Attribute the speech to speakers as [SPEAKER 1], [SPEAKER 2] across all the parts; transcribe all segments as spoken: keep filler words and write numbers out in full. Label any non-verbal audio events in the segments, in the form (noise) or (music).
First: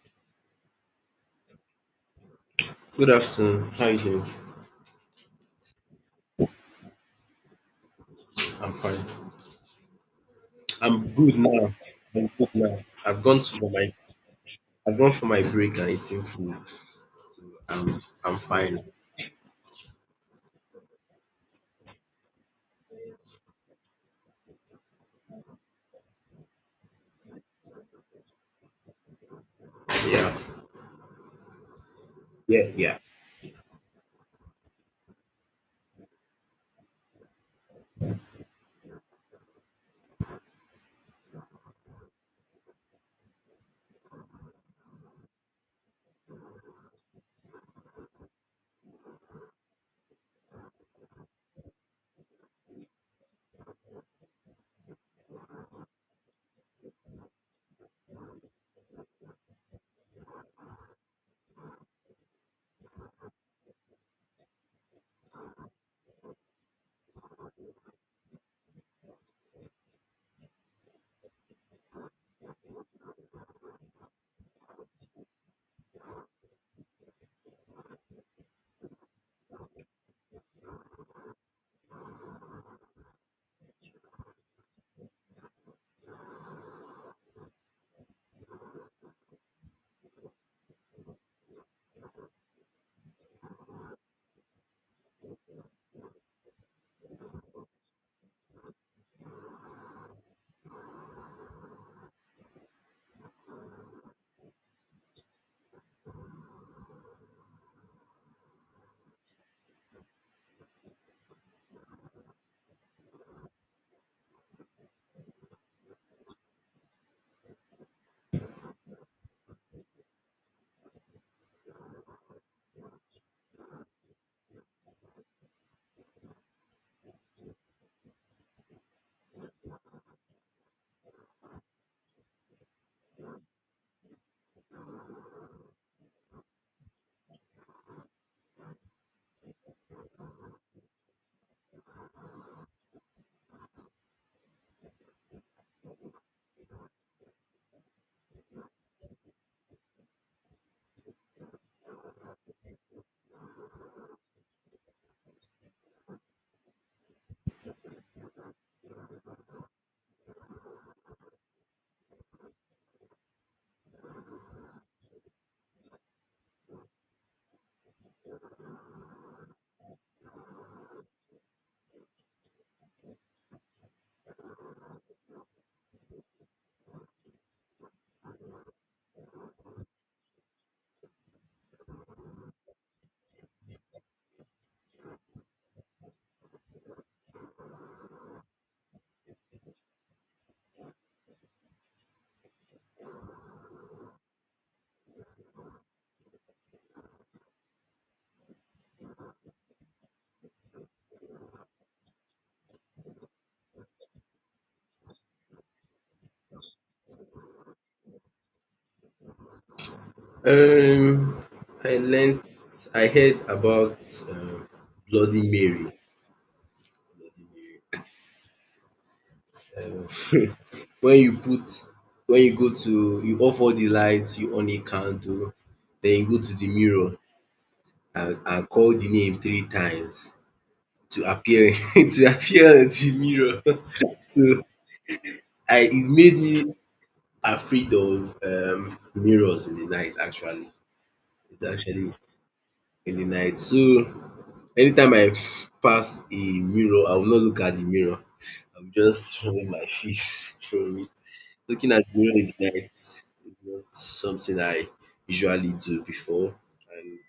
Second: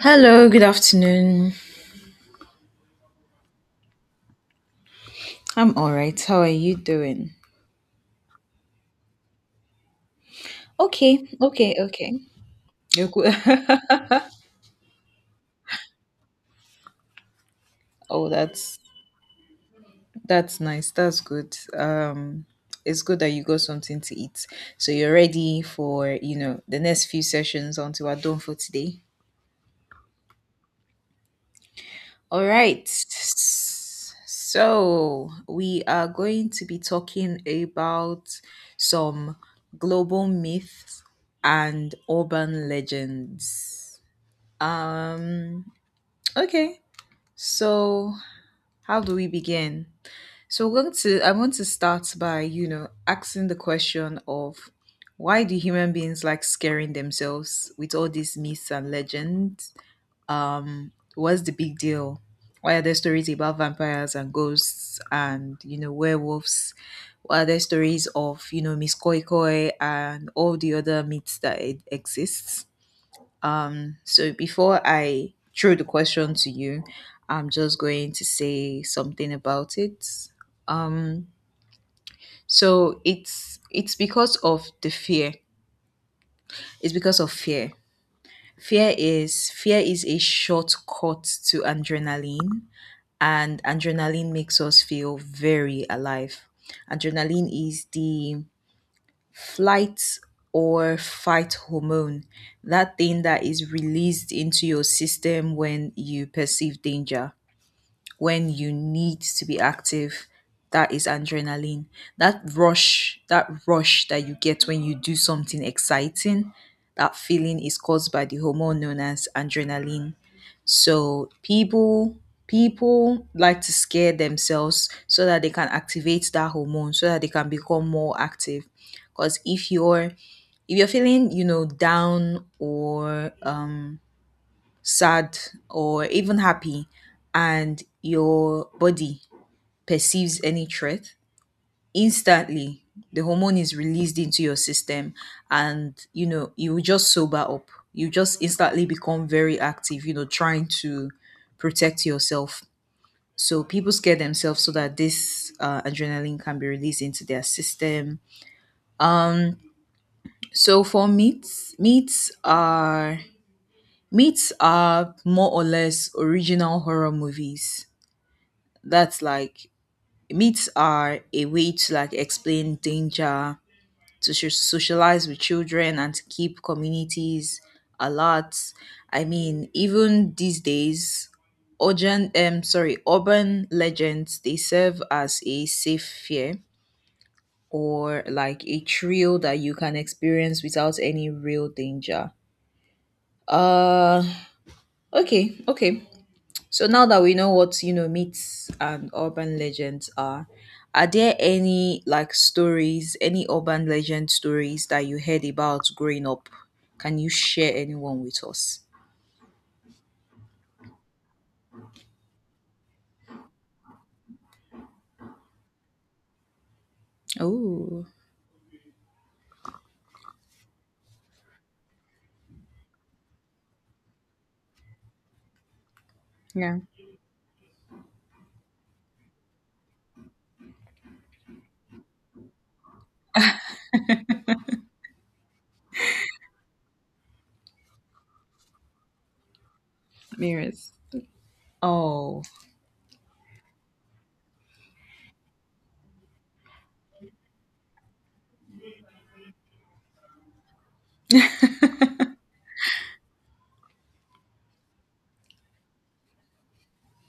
[SPEAKER 1] Hello, good afternoon.
[SPEAKER 2] Good afternoon. How are you doing?
[SPEAKER 1] I'm all right. How are you doing?
[SPEAKER 2] I'm fine. I'm
[SPEAKER 1] Okay,
[SPEAKER 2] good now.
[SPEAKER 1] okay, okay.
[SPEAKER 2] I'm good now.
[SPEAKER 1] You're
[SPEAKER 2] I've
[SPEAKER 1] good.
[SPEAKER 2] gone to for my I've gone for my break and eating food. I'm
[SPEAKER 1] (laughs) oh,
[SPEAKER 2] I'm
[SPEAKER 1] that's
[SPEAKER 2] fine.
[SPEAKER 1] that's nice. That's good. Um, it's good that you got something to eat, so you're ready for you know the next few sessions until we're done for today.
[SPEAKER 2] Yeah.
[SPEAKER 1] All
[SPEAKER 2] Yeah.
[SPEAKER 1] right.
[SPEAKER 2] Yeah.
[SPEAKER 1] So we are going to be talking about some global myths and urban legends. Um, Okay. So, how do we begin? So, we're going to I want to start by, you know, asking the question of why do human beings like scaring themselves with all these myths and legends? Um, what's the big deal? Why are there stories about vampires and ghosts and, you know, werewolves? Why are there stories of, you know, Miss Koi Koi and all the other myths that e- exists? Um, so before I throw the question to you, I'm just going to say something about it. Um, so it's it's because of the fear. It's because of fear. Fear is fear is a shortcut to adrenaline, and adrenaline makes us feel very alive. Adrenaline is the flight or fight hormone, that thing that is released into your system when you perceive danger, when you need to be active. That is adrenaline. That rush that rush that you get when you do something exciting, that feeling is caused by the hormone known as adrenaline. So people people like to scare themselves so that they can activate that hormone so that they can become more active. Because if you're if you're feeling you know down or um sad, or even happy, and your body perceives any threat, instantly the hormone is released into your system, and you know you will just sober up. You just instantly become very active, you know trying to protect yourself. So people scare themselves so that this uh, adrenaline can be released into their system. Um so for meats meats are meats are more or less original horror movies. That's like, myths are a way to like explain danger, to so- socialize with children and to keep communities alert. I mean, even these days urban um sorry urban legends, they serve as a safe fear, or like a thrill that you can experience without any real danger. uh okay, okay. So now that we know what you know myths and urban legends are, are there any like stories, any urban legend stories that you heard about growing up? Can you share anyone with us?
[SPEAKER 2] Um I learnt I heard about um Bloody Mary. Bloody
[SPEAKER 1] Oh,
[SPEAKER 2] Mary. Um, (laughs) when you put when you go to you off all the lights, you on a candle, then you go to the
[SPEAKER 1] yeah,
[SPEAKER 2] mirror and, and call the name three times. To appear (laughs) to appear in the mirror. (laughs) So I it made me afraid of um mirrors in the night actually.
[SPEAKER 1] mirrors.
[SPEAKER 2] It's actually
[SPEAKER 1] Oh, (laughs)
[SPEAKER 2] in the night. So anytime I pass a mirror, I will not look at the mirror. I will just remove my face (laughs) from it. Looking at the mirror in the night is not something I usually do before and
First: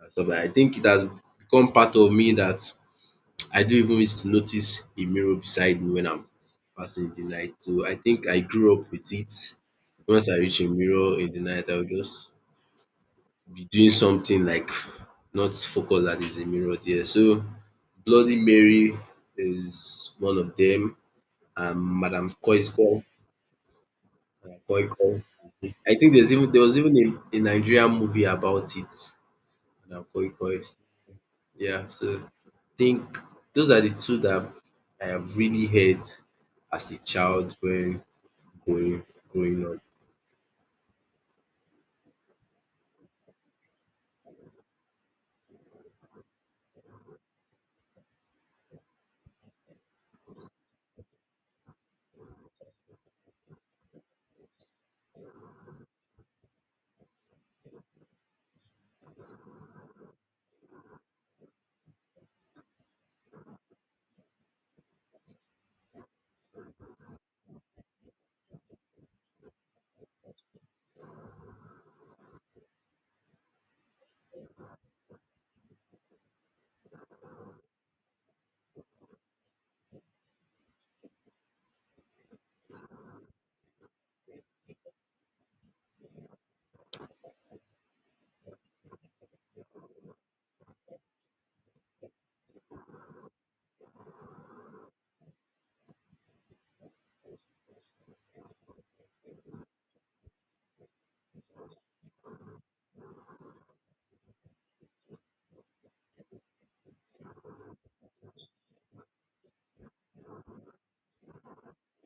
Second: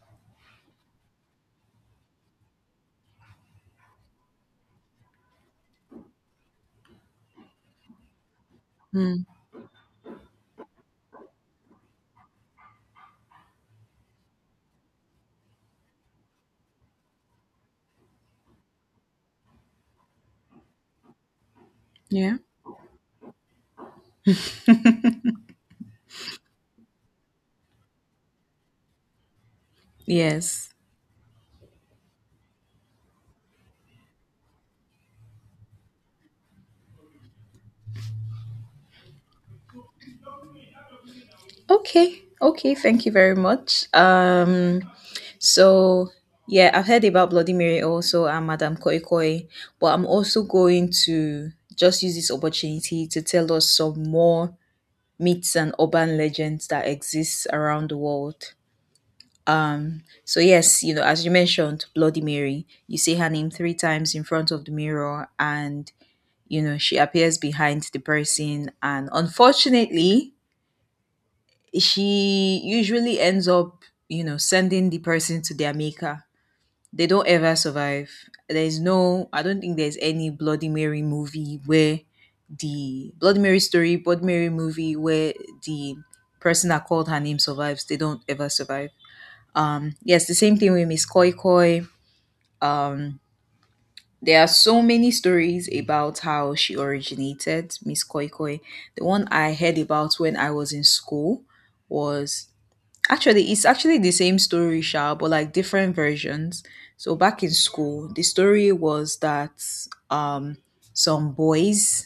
[SPEAKER 2] and stuff like I think it has become part of me that I don't even used to notice a mirror beside me when I'm passing the night. So I think I grew up with
[SPEAKER 1] mm,
[SPEAKER 2] it. Once I reach a mirror in the night, I will just be doing something like not focus that is a mirror there. So Bloody Mary is one of them, and Madam
[SPEAKER 1] yeah.
[SPEAKER 2] Koi Koi. Madam Koi Koi. I think there's even there was even a, a Nigerian movie about it. Madam Koi Koi.
[SPEAKER 1] Yes.
[SPEAKER 2] Yeah, so think those are the two that I have really heard as a child when growing growing up.
[SPEAKER 1] Okay, okay. Thank you very much. Um, So yeah, I've heard about Bloody Mary also and Madame Koi Koi, but I'm also going to just use this opportunity to tell us some more myths and urban legends that exist around the world. Um, so yes, you know, as you mentioned, Bloody Mary, you say her name three times in front of the mirror and you know, she appears behind the person and unfortunately, she usually ends up, you know, sending the person to their maker. They don't ever survive. There's no, I don't think there's any Bloody Mary movie where the Bloody Mary story, Bloody Mary movie where the person that called her name survives. They don't ever survive. Um, yes, the same thing with Miss Koi Koi. Um, there are so many stories about how she originated, Miss Koi Koi. The one I heard about when I was in school was, actually, it's actually the same story, Sha, but like different versions. So back in school, the story was that um, some boys,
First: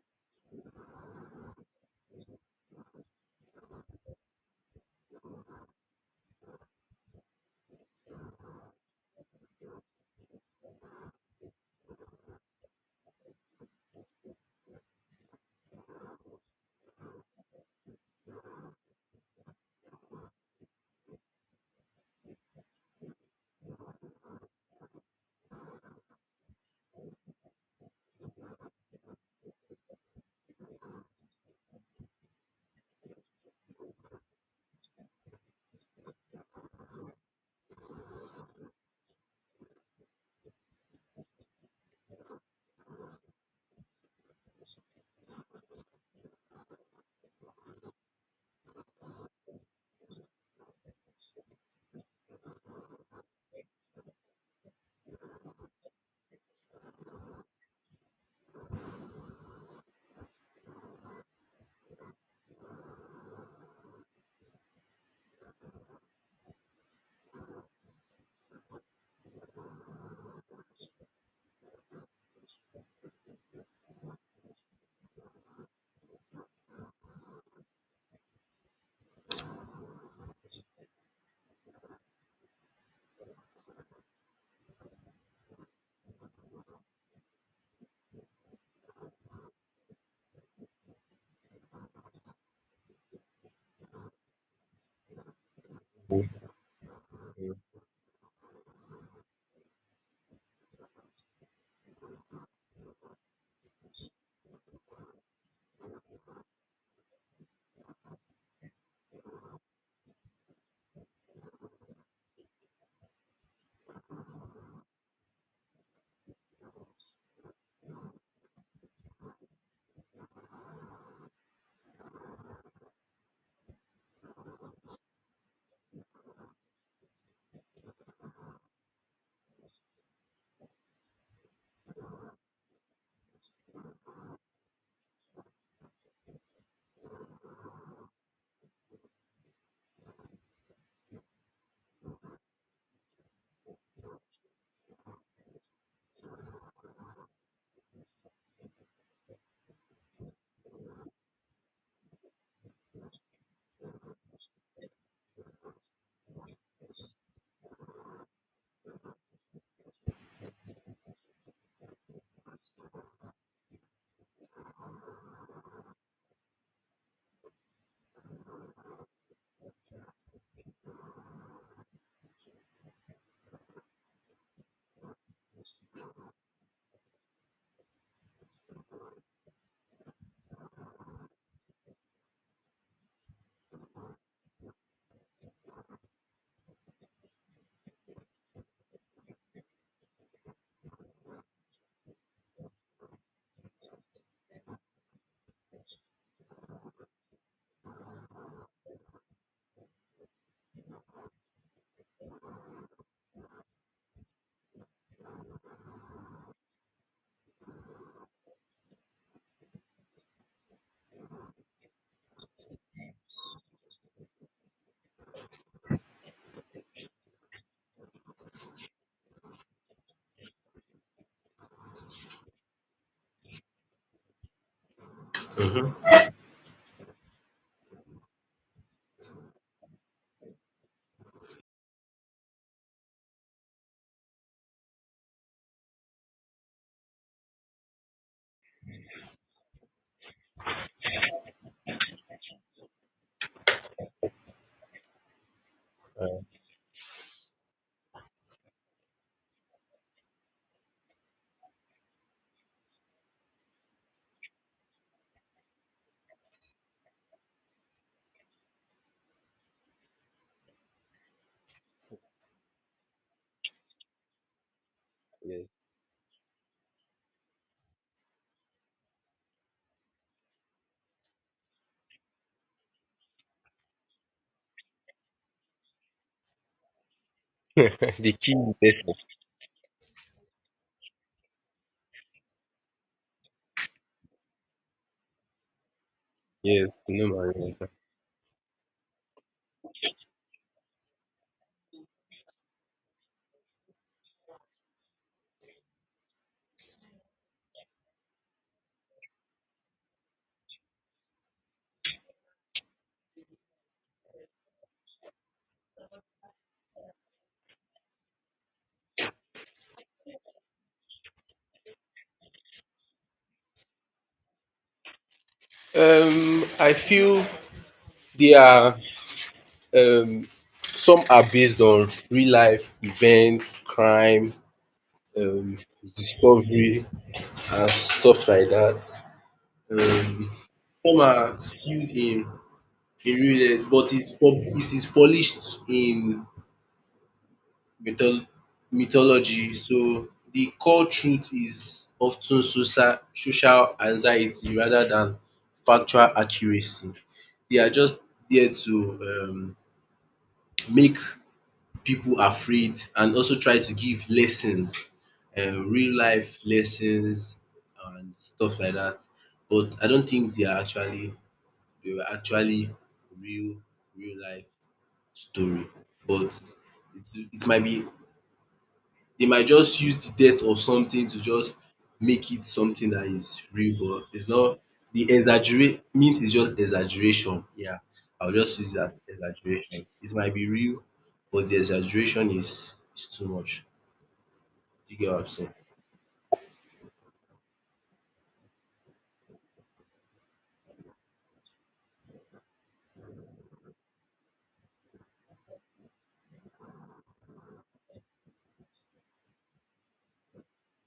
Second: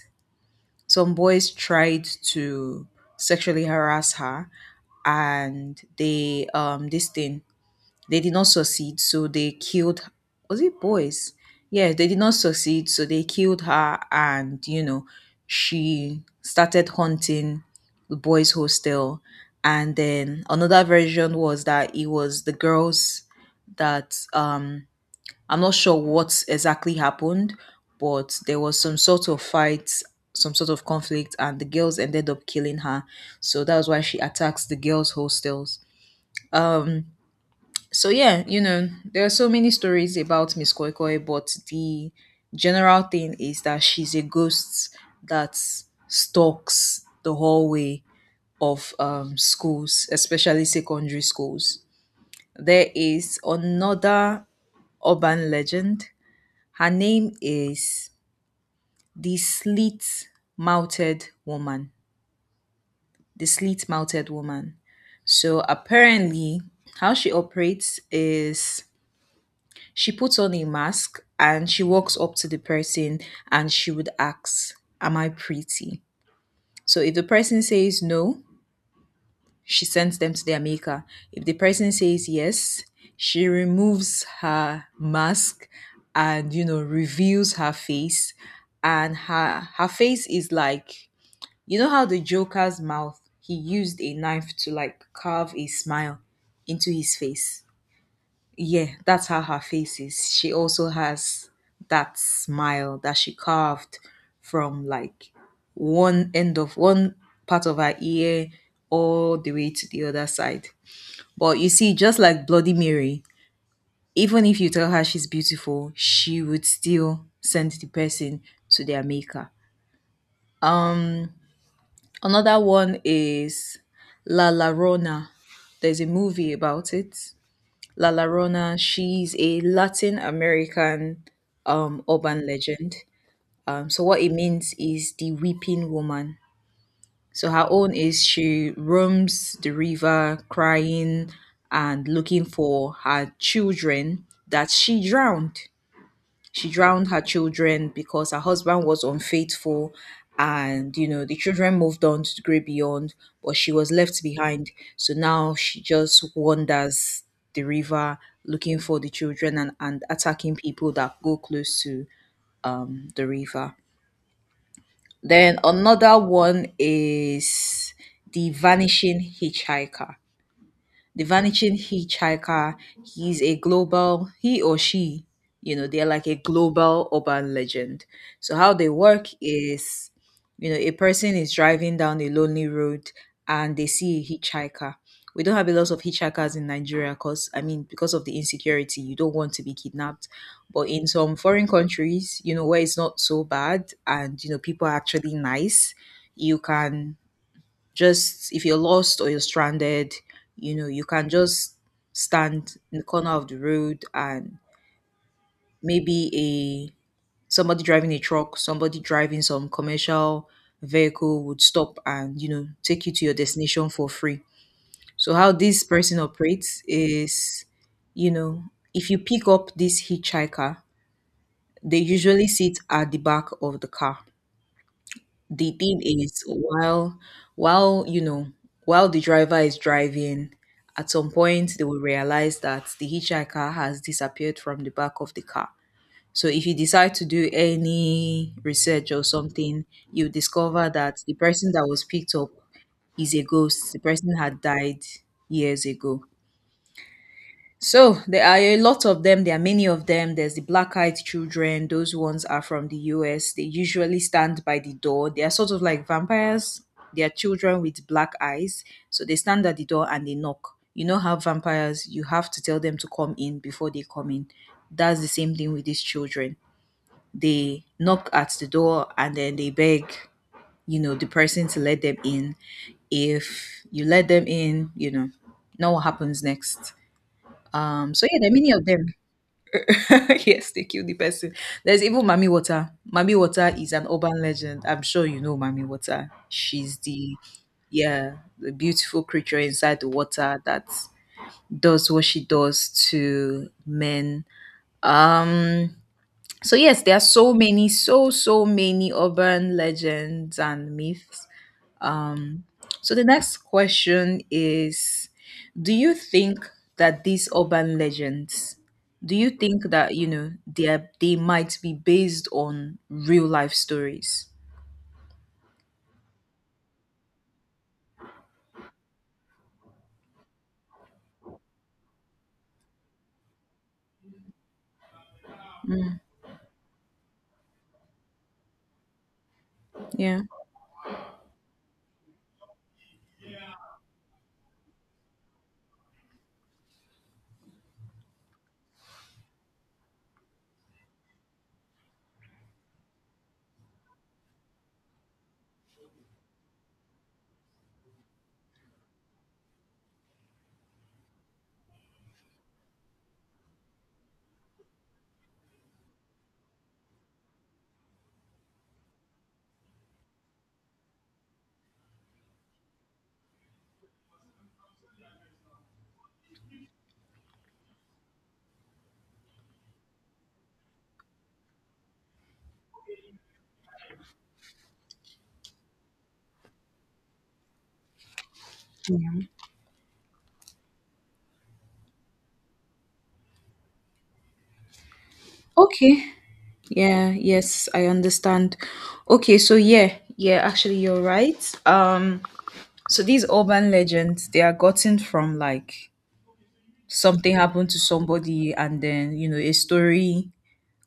[SPEAKER 1] some boys tried to sexually harass her, and they um, this thing, they did not succeed, so they killed. Was it boys? Yeah, they did not succeed, so they killed her, and you know, she started haunting the boys' hostel. And then another version was that it was the girls that um I'm not sure what exactly happened, but there was some sort of fight, some sort of conflict, and the girls ended up killing her. So that was why she attacks the girls' hostels. Um, so yeah, you know, there are so many stories about Miss Koi Koi, but the general thing is that she's a ghost that stalks the hallway of um, schools, especially secondary schools. There is another urban legend. Her name is the Slit Mouthed Woman. The Slit Mouthed Woman. So apparently, how she operates is, she puts on a mask and she walks up to the person and she would ask, "Am I pretty?" So if the person says no, she sends them to their maker. If the person says yes, she removes her mask and you know reveals her face, and her her face is like, you know how the joker's mouth, he used a knife to like carve a smile into his face, yeah, that's how her face is. She also has that smile that she carved from like one end of one part of her ear all the way to the other side. But you see, just like Bloody Mary, even if you tell her she's beautiful, she would still send the person to their maker. Another one is La Llorona. There's a movie about it, La Llorona. She's a Latin American um, urban legend. Um, so what it means is the weeping woman. So her own is, she roams the river crying and looking for her children that she drowned. She drowned her children because her husband was unfaithful, and you know the children moved on to the great beyond, but she was left behind. So now she just wanders the river looking for the children, and, and attacking people that go close to um, the river. Then another one is the vanishing hitchhiker. The vanishing hitchhiker, he's a global, he or she, you know, they're like a global urban legend. So how they work is, you know, a person is driving down a lonely road and they see a hitchhiker. We don't have a lot of hitchhikers in Nigeria because, I mean, because of the insecurity, you don't want to be kidnapped. But in some foreign countries, you know, where it's not so bad and, you know, people are actually nice, you can just, if you're lost or you're stranded, you know, you can just stand in the corner of the road and maybe a somebody driving a truck, somebody driving some commercial vehicle would stop and, you know, take you to your destination for free. So how this person operates is, you know, if you pick up this hitchhiker, they usually sit at the back of the car. The thing
[SPEAKER 2] Mhm.
[SPEAKER 1] is, while while you know while the driver is driving, at some point they will realize that the hitchhiker has disappeared from the back of the car. So if you decide to do any research or something, you discover that the person that was picked up is a ghost. The person had died years ago. So there are a lot of them. There are many of them. There's the black-eyed children. Those ones are from the U S. They usually stand by the door. They are sort of like vampires. They are children with black eyes. So they stand at the door and they knock. You know how vampires, you have to tell them to come in before they come in. That's the same thing with these children. They knock at the door and then they beg, you know, the person to let them in. If you let them in, you know, know what happens next. um, so
[SPEAKER 2] The
[SPEAKER 1] yeah, there are
[SPEAKER 2] key
[SPEAKER 1] many of them.
[SPEAKER 2] lesson,
[SPEAKER 1] (laughs) yes, they killed the person. There's even Mami Water. Mami Water is an urban legend. I'm sure you know Mami Water.
[SPEAKER 2] yes,
[SPEAKER 1] She's
[SPEAKER 2] to know
[SPEAKER 1] the,
[SPEAKER 2] my role.
[SPEAKER 1] yeah, the beautiful creature inside the water that does what she does to men. Um so yes, there are so many, so so many urban legends and myths. um, so the next question is, do you think that these urban legends, do you think that, you know, they, are, they might be based on real life stories?
[SPEAKER 2] Um, I feel they are um some are based on real life events, crime, um, discovery, and stuff like that.
[SPEAKER 1] Yeah.
[SPEAKER 2] Um, some are sealed in in real life, but it's pub- it is polished in mytho- mythology. So the core truth is often social social anxiety rather than factual accuracy. They are just there to um make people afraid and also try to give lessons, um real life lessons and stuff like that. But I don't think they are actually they were actually real real life story. But it it might be they might just use the death of something to just make it something that is real, but it's not the exaggerate means is just exaggeration. Yeah, I'll just use it as exaggeration. It might be real, but the exaggeration is is too much. Do you get what I'm saying?
[SPEAKER 1] Okay. Yeah, yes, I understand. Okay, so yeah, yeah, actually you're right. Um so these urban legends, they are gotten from like something happened to somebody, and then, you know, a story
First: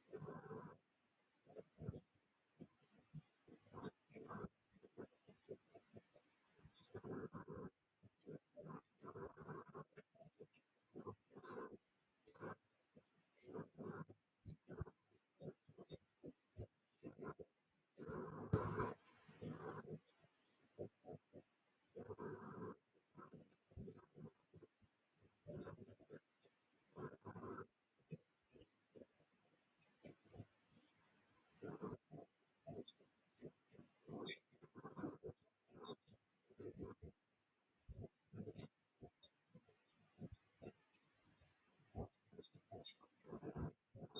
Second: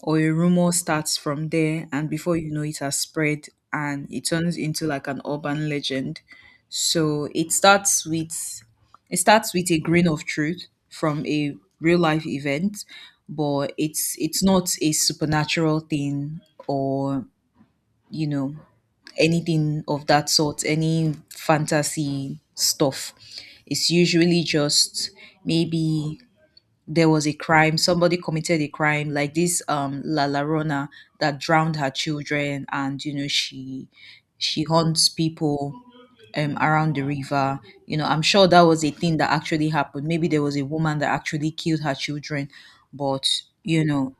[SPEAKER 1] or a rumor starts from there, and before you know it has spread and it turns into like an urban legend. So it starts with it starts with a grain of truth from a real life event. But it's it's not a supernatural thing, or you know anything of that sort, any fantasy stuff. It's usually just maybe there was a crime, somebody committed a crime like this, um la Llorona, that drowned her children. And, you know she she haunts people um around the river. You know, I'm sure that was a thing that actually happened. Maybe there was a woman that actually killed her children. But, you know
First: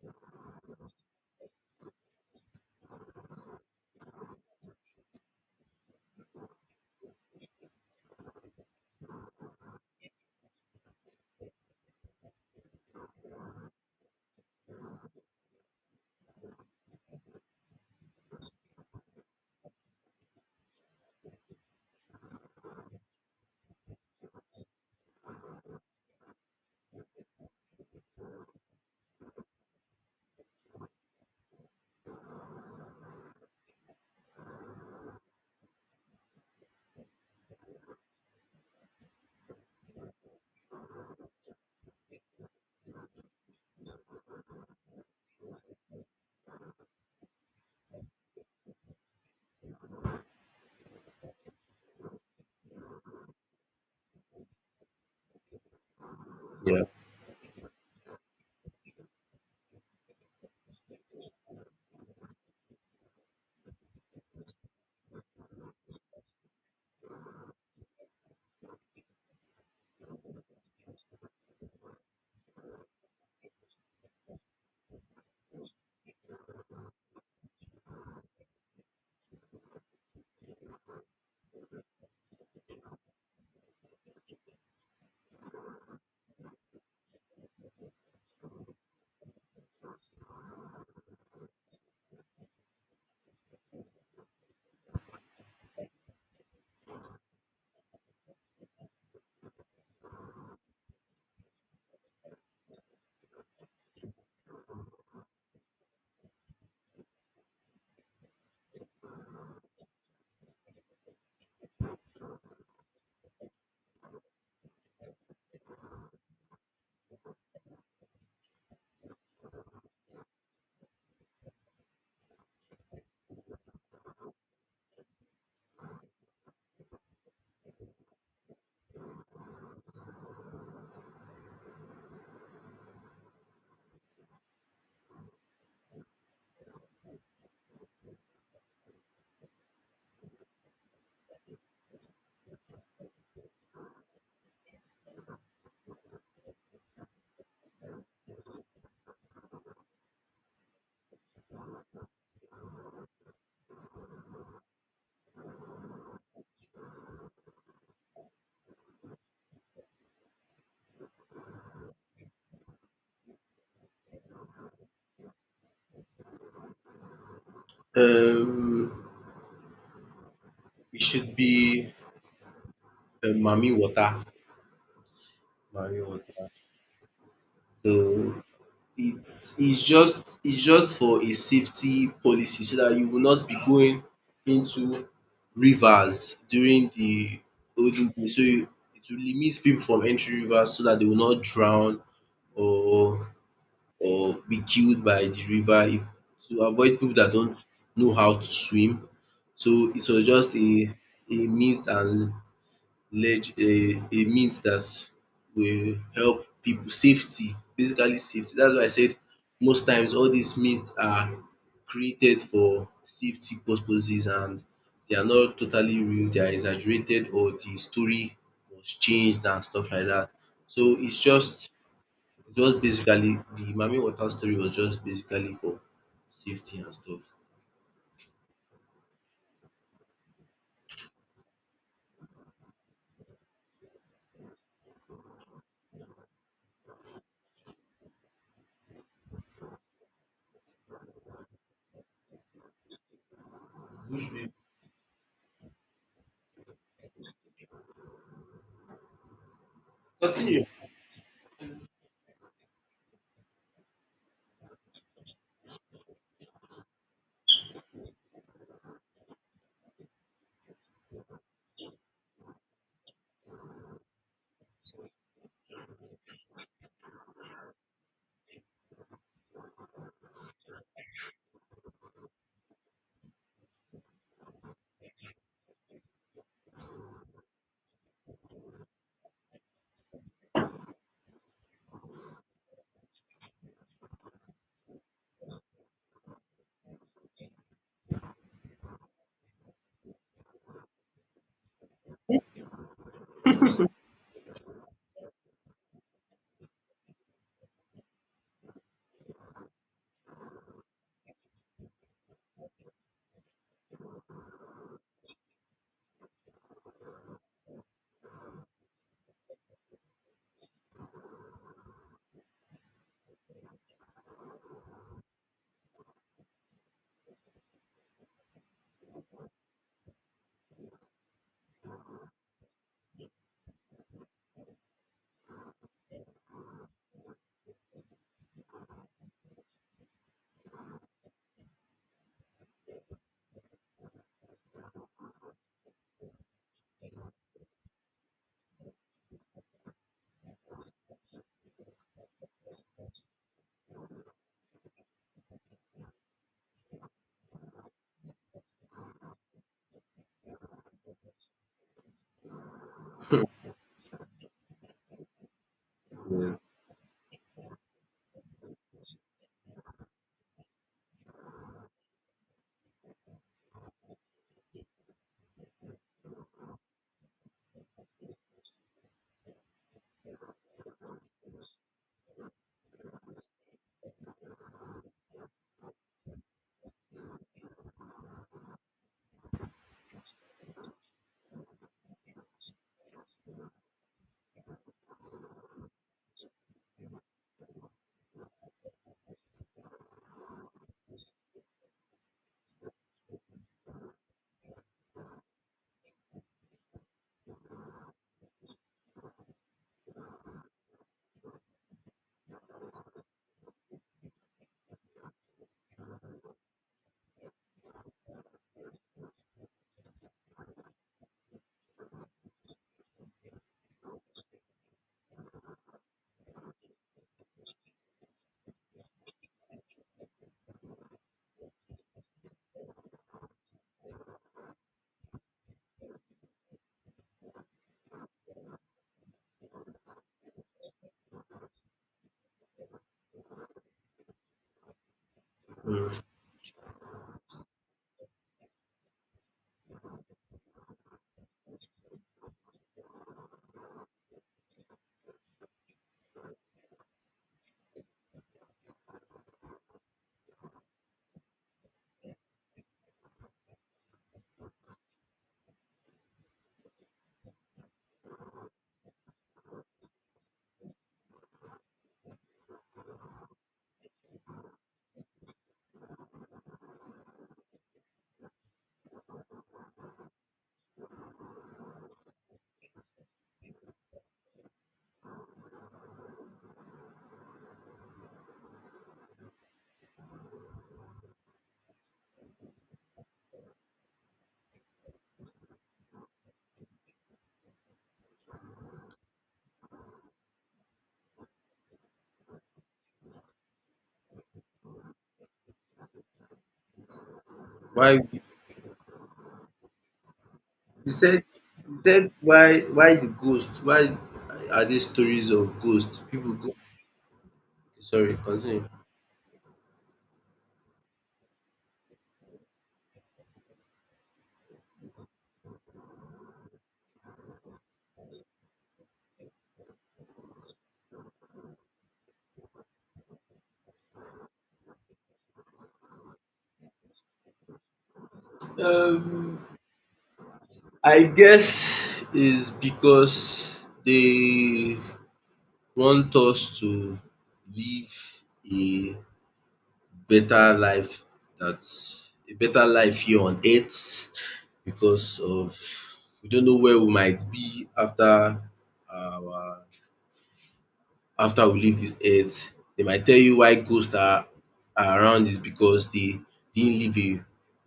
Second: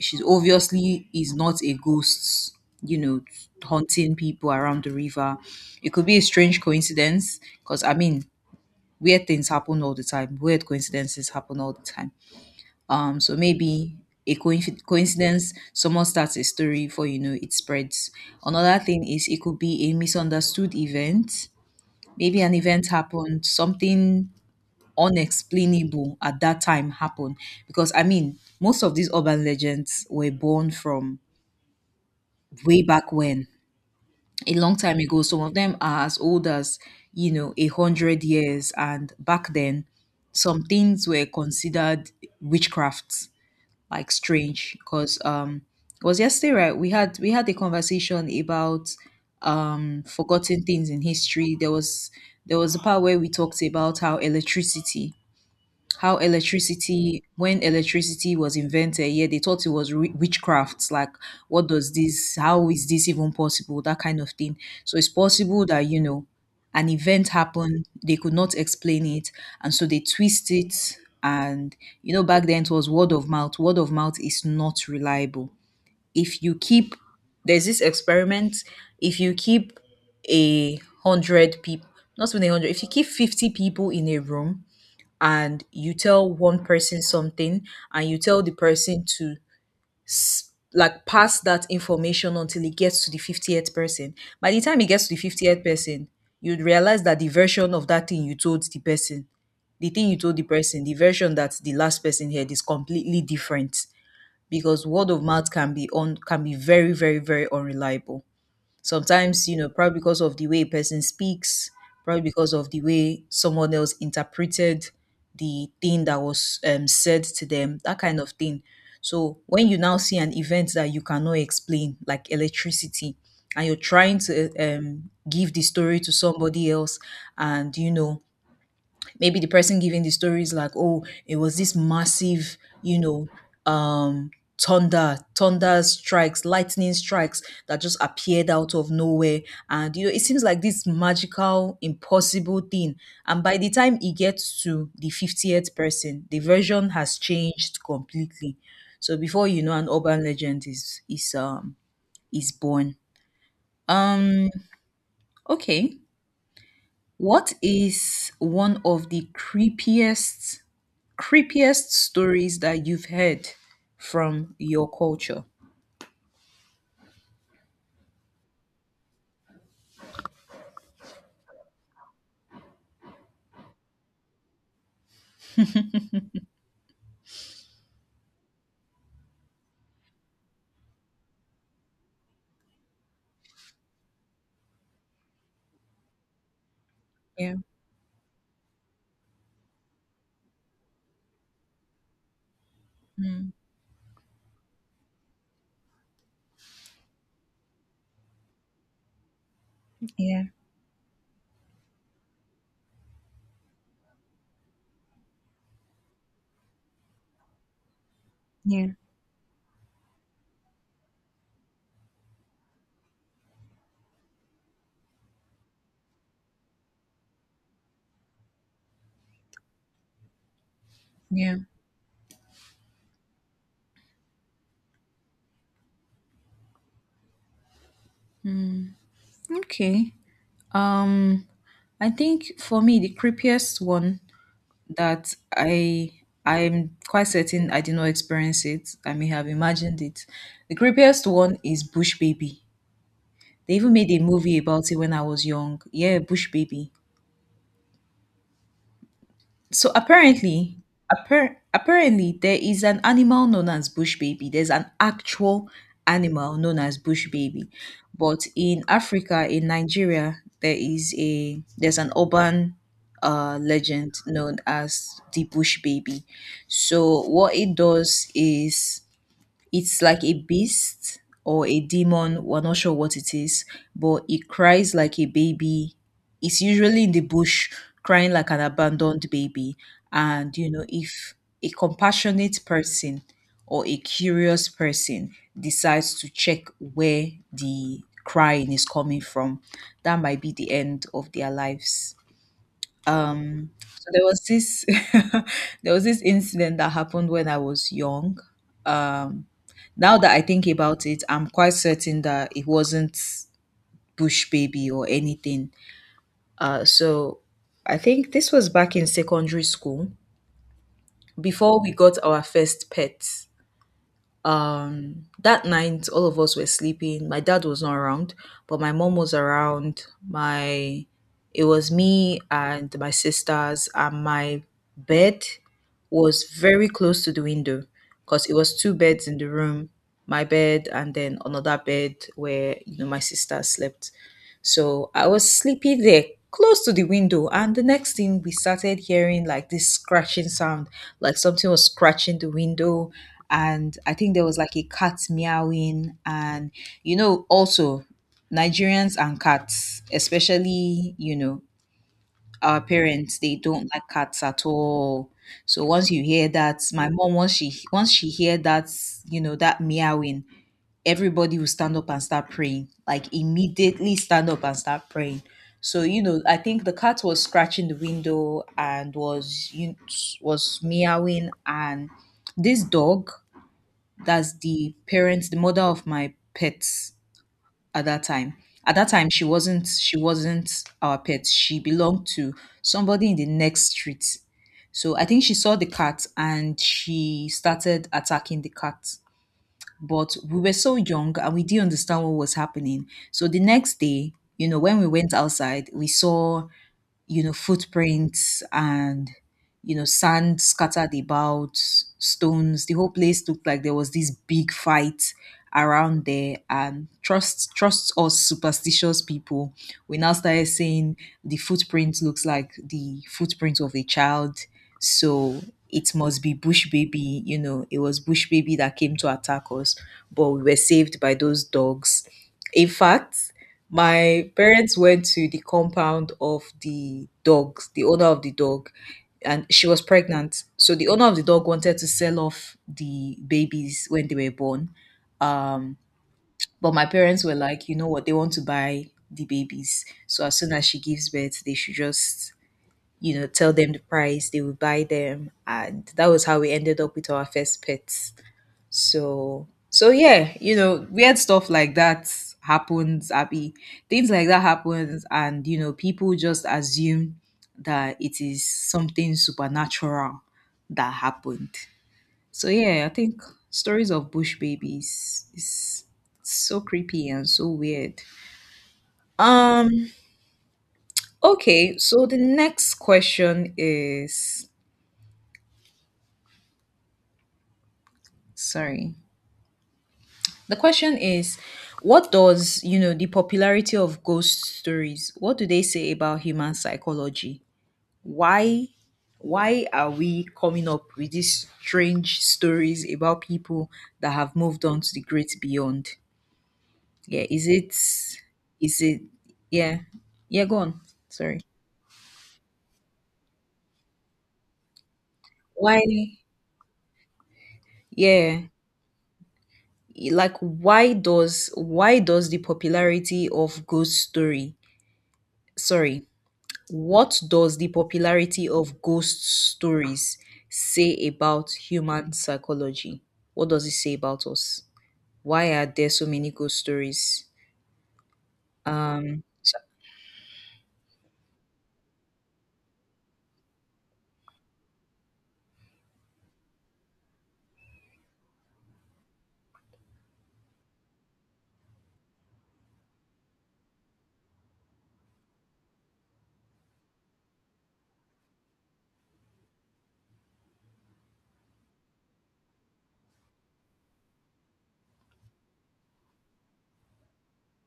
[SPEAKER 1] she's obviously is not a ghost, you know haunting people around the river. It could be a strange coincidence, because I mean, weird things happen all the time, weird coincidences happen all the time. um, so maybe a coinc- coincidence, someone starts a story, before you know it spreads. Another thing is, it could be a misunderstood event. Maybe an event happened, something unexplainable at that time happened. Because, I mean, most of these urban legends were born from way back when, a long time ago. Some of them are as old as, you know, a hundred years. And back then, some things were considered witchcraft, like strange, because um it was yesterday, right? We had we had a conversation about um forgotten things in history. There was there was a part where we talked about how electricity, how
[SPEAKER 2] Yeah.
[SPEAKER 1] electricity when electricity was invented. Yeah, they thought it was wi- witchcraft, like, what does this, how is this even possible? That kind of thing. So it's possible that, you know, an event happened, they could not explain it, and so they twist it. And, you know, back then it was word of mouth. Word of mouth is not reliable. If you keep There's this experiment. If you keep a hundred people, not even a hundred, if you keep fifty people in a room, and you tell one person something, and you tell the person to, like, pass that information until it gets to the fiftieth person. By the time it gets to the fiftieth person, you'd realize that the version of that thing you told the person, the thing you told the person, the version that the last person heard is completely different, because word of mouth can be on can be very, very, very unreliable. Sometimes, you know, probably because of the way a person speaks, probably because of the way someone else interpreted the thing that was, um, said to them, that kind of thing. So when you now see an event that you cannot explain, like electricity, and you're trying to um, give the story to somebody else, and you know, maybe the person giving the story is like, oh, it was this massive, you know, um, thunder, thunder strikes, lightning strikes, that just appeared out of nowhere. And, you know, it seems like this magical, impossible thing. And by the time it gets to the fiftieth person, the version has changed completely. So before you know, an urban legend is is um is born. Um, okay. What is one of the creepiest creepiest stories that you've heard from your culture?
[SPEAKER 2] Um, it should be um, mami water. Mami water. So It's it's just it's just for a safety policy so dat you will not be going into rivers during the
[SPEAKER 1] Yeah.
[SPEAKER 2] olden days. So you it will limit pipu from entering rivers so dat they will not drown or
[SPEAKER 1] Mm.
[SPEAKER 2] or be killed by the river if to avoid pipu dat don't know how to swim. So it was
[SPEAKER 1] Yeah.
[SPEAKER 2] just a a means and leg a a means that will help people safety, basically safety. That's why
[SPEAKER 1] Yeah.
[SPEAKER 2] I said most times all these means are created for safety purposes and they are not totally real, they are exaggerated or the story was changed and stuff like that. So it's
[SPEAKER 1] Yeah.
[SPEAKER 2] just just basically the Mami Water story was just basically for safety and stuff.
[SPEAKER 1] Okay. Um I think for me the creepiest one that I I'm quite certain I did not experience it. I may have imagined it. The creepiest one is Bush Baby. They even made a movie about it when I was young. Yeah, Bush Baby. So apparently, appar- apparently there is an animal known as bush baby. There's an actual animal known as bush baby. But in Africa, in Nigeria, there is a there's an urban uh, legend known as the bush baby. So what it does is, it's like a beast or a demon, we're not sure what it is, but it cries like a baby. It's usually in the bush, crying like an abandoned baby. And, you know, if a compassionate person or a curious person decides to check where the crying is coming from, that might be the end of their lives. So there was this (laughs) there was this incident that happened when I was young. Um now that I think about it, I'm quite certain that it wasn't Bush Baby or anything. Uh, so I think this was back in secondary school before we got our first pet. Um that night all of us were sleeping, my dad was not around, but my mom was around. My It was me and my sisters, and my bed was very close to the window, because it was two beds in the room, my bed and then another bed where, you know, my sister slept. So I was sleeping there close to the window, and the next thing, we started hearing like this scratching sound, like something was scratching the window. And I think there was like a cat meowing. And, you know, also Nigerians and cats, especially, you know, our parents, they don't like cats at all. So once you hear that, my mom, once she once she hear that, you know, that meowing, everybody will stand up and start praying, like immediately stand up and start praying. So you know, I think the cat was scratching the window and was you was meowing, and this dog, that's the parents, the mother of my pets at that time. At that time, she wasn't she wasn't our pet. She belonged to somebody in the next street. So I think she saw the cat and she started attacking the cat, but we were so young and we didn't understand what was happening. So the next day, you know, when we went outside, we saw, you know, footprints and, you know, sand scattered about, stones. The whole place looked like there was this big fight around there. And trust, trust us superstitious people. We now started saying the footprint looks like the footprint of a child. So it must be Bush Baby. You know, it was Bush Baby that came to attack us, but we were saved by those dogs. In fact, my parents went to the compound of the dogs, the owner of the dog, and she was pregnant. So the owner of the dog wanted to sell off the babies when they were born. Um,
[SPEAKER 2] um
[SPEAKER 1] but my parents were like, you know what, they want to buy the babies. So as soon as she gives birth, they should just, you know, tell them the price, they will buy them. And that was how we ended up with our first pet. So, so yeah, you know, weird stuff like that happens, Abby. Things like that happens, and you know, people just assume that it is something supernatural that happened. So yeah, I think stories of bush babies is so creepy and so weird. Um, okay, so the next question is, sorry. The question is, what does, you know, the popularity of ghost stories, what do they say about human psychology? Why why are we coming up with these strange stories about people that have moved on to the great beyond? Yeah, is it
[SPEAKER 2] Why
[SPEAKER 1] is it, yeah. Yeah, go on.
[SPEAKER 2] you said
[SPEAKER 1] Sorry.
[SPEAKER 2] you said why why the ghost? Why are these stories of
[SPEAKER 1] Why,
[SPEAKER 2] ghosts? People go sorry,
[SPEAKER 1] yeah,
[SPEAKER 2] continue.
[SPEAKER 1] like, why does why does the popularity of ghost story, sorry. What does the popularity of ghost stories say about human psychology? What does it say about us? Why are there so many ghost stories?
[SPEAKER 2] Um I guess is because they want us to live a better life, that's a better life here on earth because of we don't know where we might be after our after we leave dis earth. Dem might tell you why ghost are are around is because dey didn't live a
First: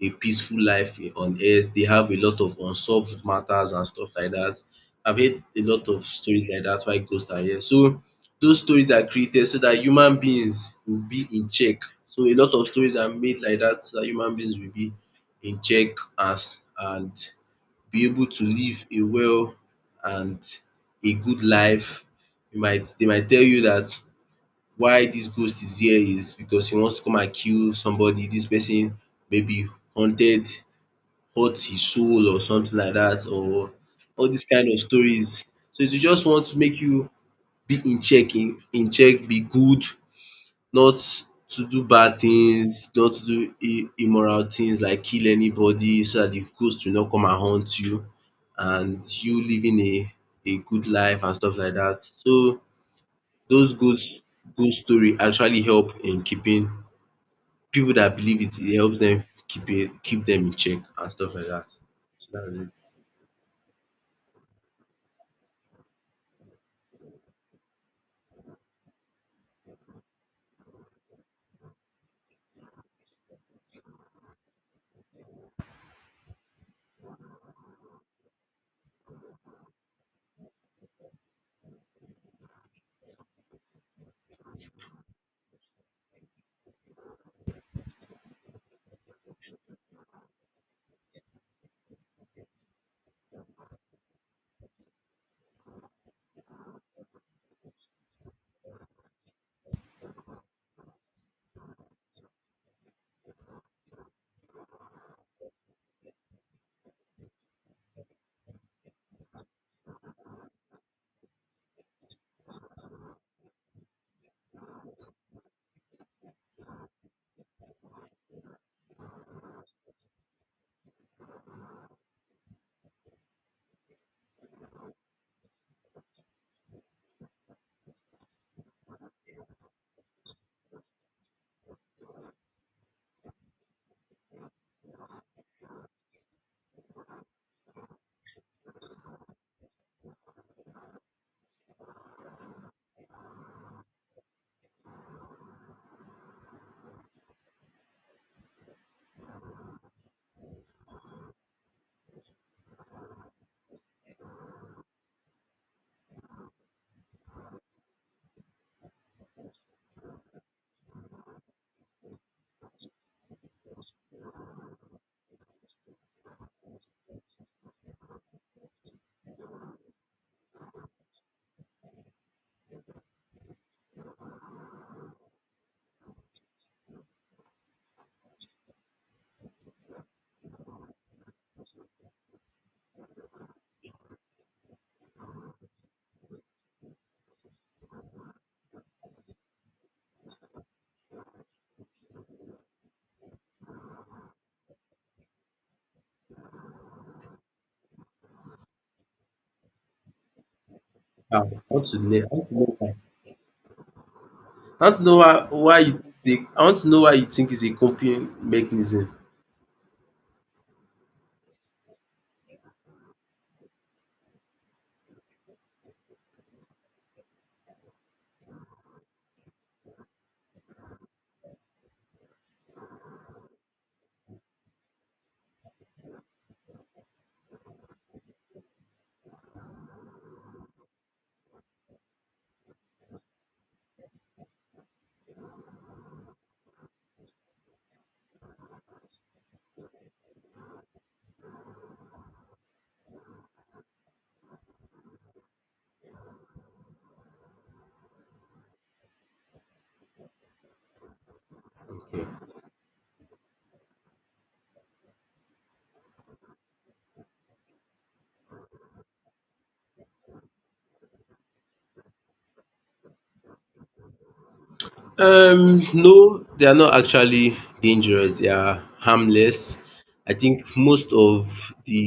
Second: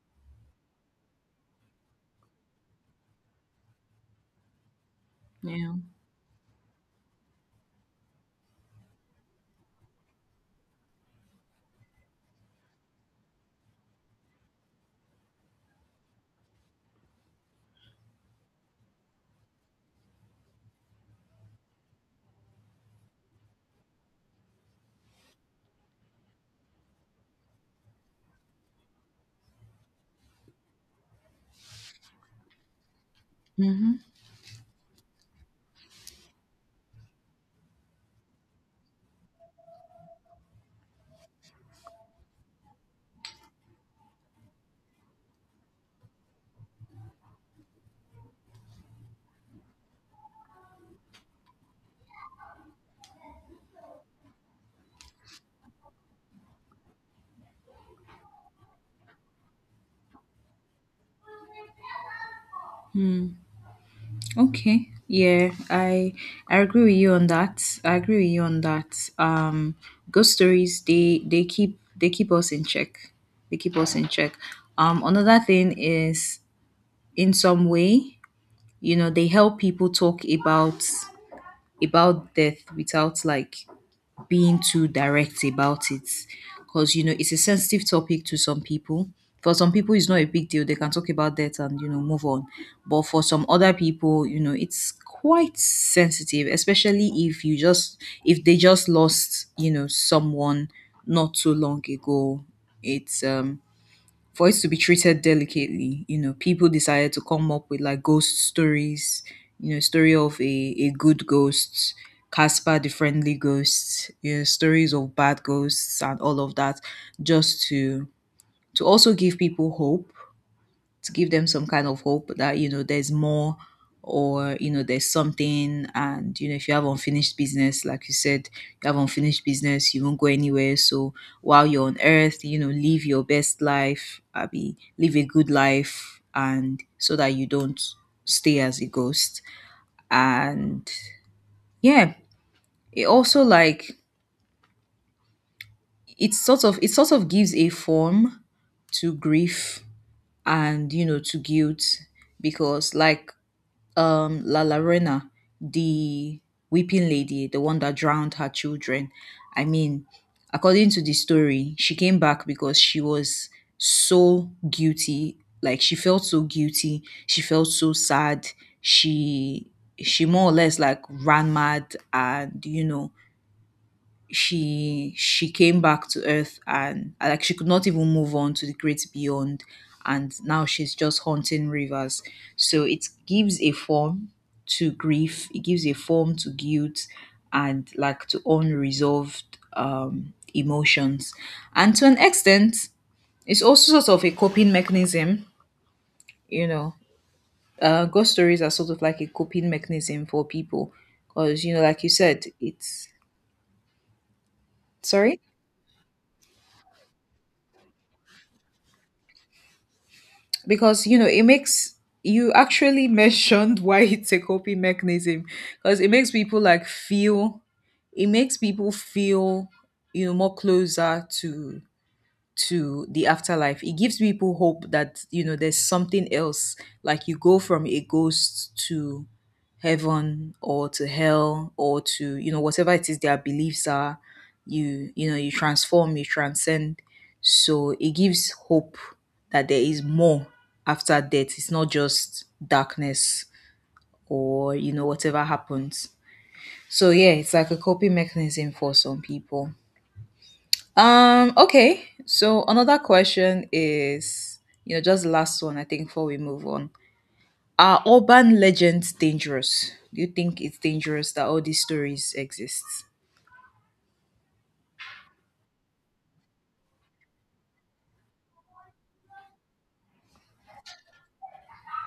[SPEAKER 2] a peaceful life on earth. They have a lot of unsolved matters and stuff like dat. I've heard a
[SPEAKER 1] Yeah.
[SPEAKER 2] lot of stories like dat why ghost are here. So those stories are created so dat human beings will be in check. So a lot of stories are made like dat so dat human beings will be in check as and be able to live a well and a good life. You might they might tell you that why dis ghost is here is because he wants to come and kill somebody. Dis person maybe haunted hurt his soul or something like dat or all dis kind of stories. So, they just want to make you be in check in in check, be good not to do bad things, not to do im immoral things like kill anybody so that the ghost will not come and haunt you and you living a a good life and stuff like that. So those ghost ghost story actually help in keeping people that believe it, it helps them keep it keep them in check and stuff like that. So dats it.
[SPEAKER 1] Okay. Yeah, I I agree with you on that. I agree with you on that. Um, ghost stories, they they keep they keep us in check. They keep us in check. Um, another thing is, in some way, you know, they help people talk about about death without like being too direct about it, because you know it's a sensitive topic to some people. For some people it's not a big deal, they can talk about that and you know move on. But for some other people, you know, it's quite sensitive, especially if you just if they just lost, you know, someone not too long ago. It's um for it to be treated delicately, you know, people decided to come up with like ghost stories. You know, story of a, a good ghost, Casper the Friendly Ghost, you know, stories of bad ghosts and all of that, just to to also give people hope, to give them some kind of hope that, you know, there's more, or you know there's something. And you know, if you have unfinished business, like you said, you have unfinished business, you won't go anywhere. So while you're on earth, you know, live your best life, Abby, live a good life, and so that you don't stay as a ghost. And yeah, it also like, it sort of it sort of gives a form to grief, and you know, to guilt, because like, um La Llorona, the weeping lady, the one that drowned her children. I mean, according to the story, she came back because she was so guilty. Like, she felt so guilty, she felt so sad. She she more or less like ran mad, and you know, she she came back to earth, and uh, like, she could not even move on to the great beyond, and now she's just haunting rivers. So it gives a form to grief, it gives a form to guilt, and like, to unresolved um emotions. And to an extent, it's also sort of a coping mechanism. You know, uh, ghost stories are sort of like a coping mechanism for people,
[SPEAKER 2] Ah, I
[SPEAKER 1] because you know,
[SPEAKER 2] want to
[SPEAKER 1] like you
[SPEAKER 2] learn how
[SPEAKER 1] said,
[SPEAKER 2] to know
[SPEAKER 1] it's,
[SPEAKER 2] how to know
[SPEAKER 1] sorry.
[SPEAKER 2] why why you think I want to know why you think is a coping mechanism.
[SPEAKER 1] Because you know, it makes, you actually mentioned (laughs) why it's a coping mechanism. Because it makes people like feel, it makes people feel you know, more closer to to the afterlife. It gives people hope that, you know, there's something else, like you go from a ghost to heaven or to hell, or to you know whatever it is their beliefs are. you you know, you transform, you transcend. So it gives hope that there is more after death, it's not just darkness, or you know whatever happens. So yeah, it's like a coping mechanism for some people. um, okay.
[SPEAKER 2] Okay.
[SPEAKER 1] So another question is, you know, just the last one, I think, before we move on. Are urban legends dangerous? Do you think it's dangerous that all these stories exist?
[SPEAKER 2] Um, no, they are not actually dangerous. They are harmless. I think most of the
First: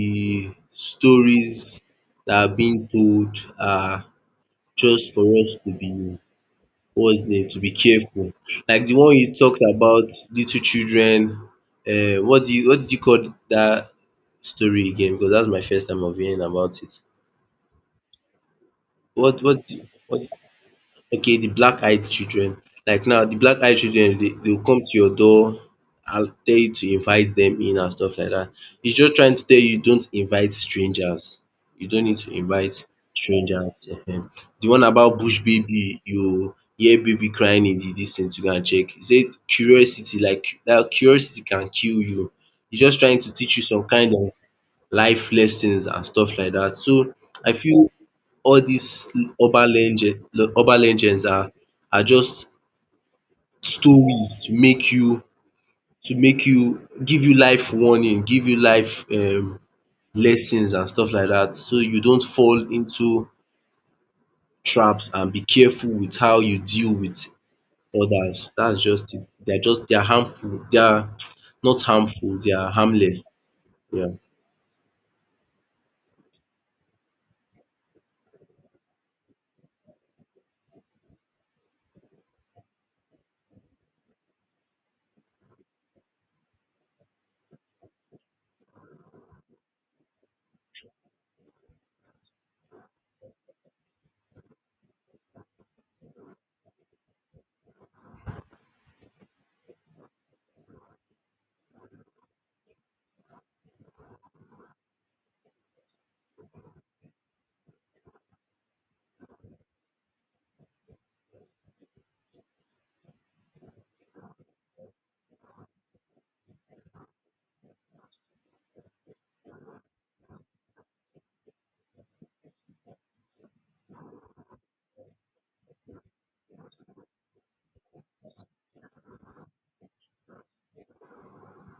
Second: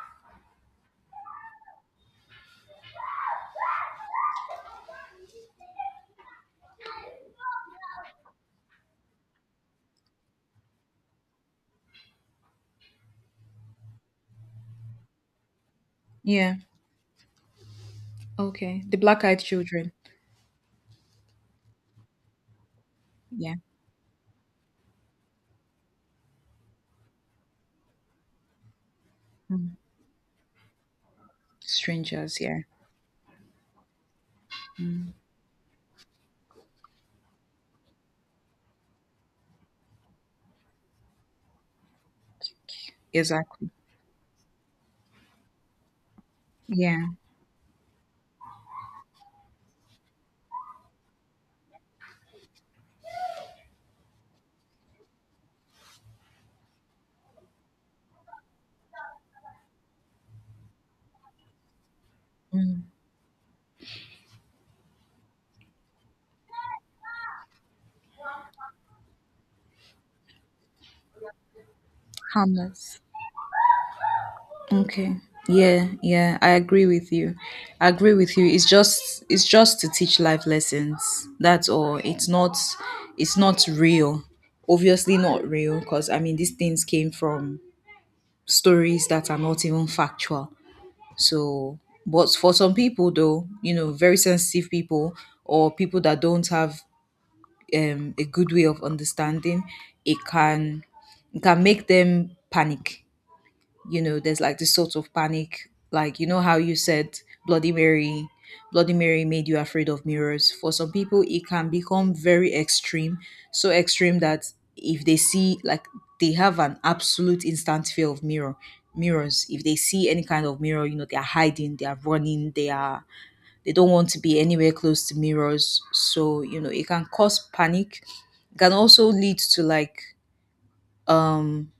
[SPEAKER 2] stories that are being told are just for us to be what's the name to be careful. Like the one you talked about, little children. Uh, what do you what did you call that story again? Because that's my first time of hearing
[SPEAKER 1] Yeah.
[SPEAKER 2] about it.
[SPEAKER 1] Okay. The black
[SPEAKER 2] What
[SPEAKER 1] eyed
[SPEAKER 2] what
[SPEAKER 1] children.
[SPEAKER 2] what okay, the black eyed children. Like now, the
[SPEAKER 1] Yeah.
[SPEAKER 2] black eyed children, they, they'll come to your door and tell you to invite them in and stuff like that. It's just trying to tell you don't invite strangers. You don't need to
[SPEAKER 1] Strangers, yeah.
[SPEAKER 2] invite strangers. Ehen. The one about bush baby, you hear baby crying in the distance, you go and check. You say curiosity, like that curiosity can kill you. It's just trying to teach you
[SPEAKER 1] Exactly.
[SPEAKER 2] some kind of life lessons and stuff like that.
[SPEAKER 1] Yeah.
[SPEAKER 2] So I feel all these urban legend le- urban legends are are just stories to make you to make you give you life warning, give you life um lessons and stuff like that so you don't fall
[SPEAKER 1] Mm.
[SPEAKER 2] into traps and be careful with how you deal with others. That's just it. They're just they're harmful. They are (tsk) not harmful, they are
[SPEAKER 1] Harmless.
[SPEAKER 2] harmless. Yeah.
[SPEAKER 1] Okay. Yeah, yeah, I agree with you. I agree with you. It's just it's just to teach life lessons. That's all. It's not it's not real. Obviously not real, because I mean these things came from stories that are not even factual. So, but for some people though, you know, very sensitive people or people that don't have um, a good way of understanding, it can it can make them panic. You know, there's like this sort of panic, like you know how you said Bloody Mary, Bloody Mary made you afraid of mirrors. For some people it can become very extreme, so extreme that if they see like, they have an absolute instant fear of mirror mirrors. If they see any kind of mirror, you know, they are hiding, they are running, they are, they don't want to be anywhere close to mirrors. So you know, it can cause panic. It can also lead to like, um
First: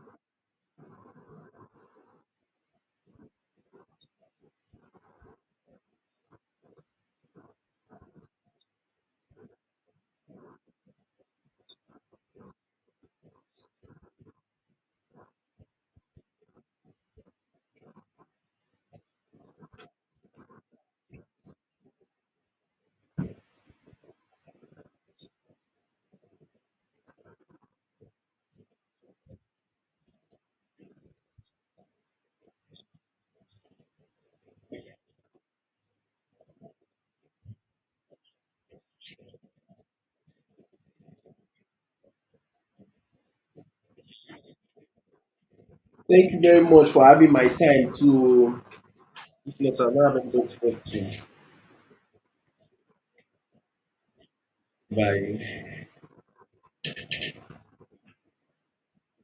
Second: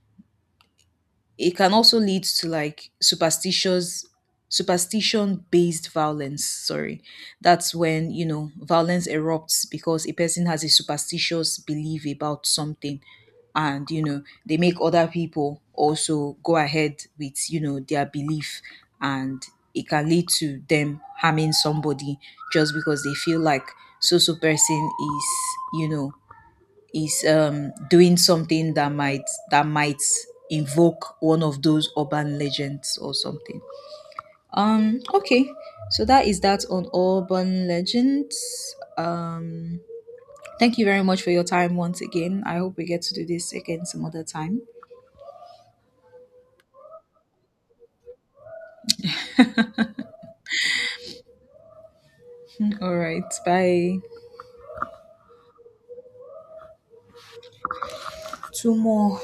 [SPEAKER 1] it can also lead to like superstitious superstition based violence, sorry. That's when, you know, violence erupts because a person has a superstitious belief about something, and you know, they make other people also go ahead with, you know, their belief. And it can lead to them harming somebody just because they feel like so so person is, you know, is um, doing something that might that might invoke one of those urban legends or something. Um, okay, so that is that on urban legends. Um, thank you very much for your time once again. I hope we get to do this again some other time.
[SPEAKER 2] Thank you very much for having my time to. If not, I'm
[SPEAKER 1] All right, bye.
[SPEAKER 2] bye.
[SPEAKER 1] Two more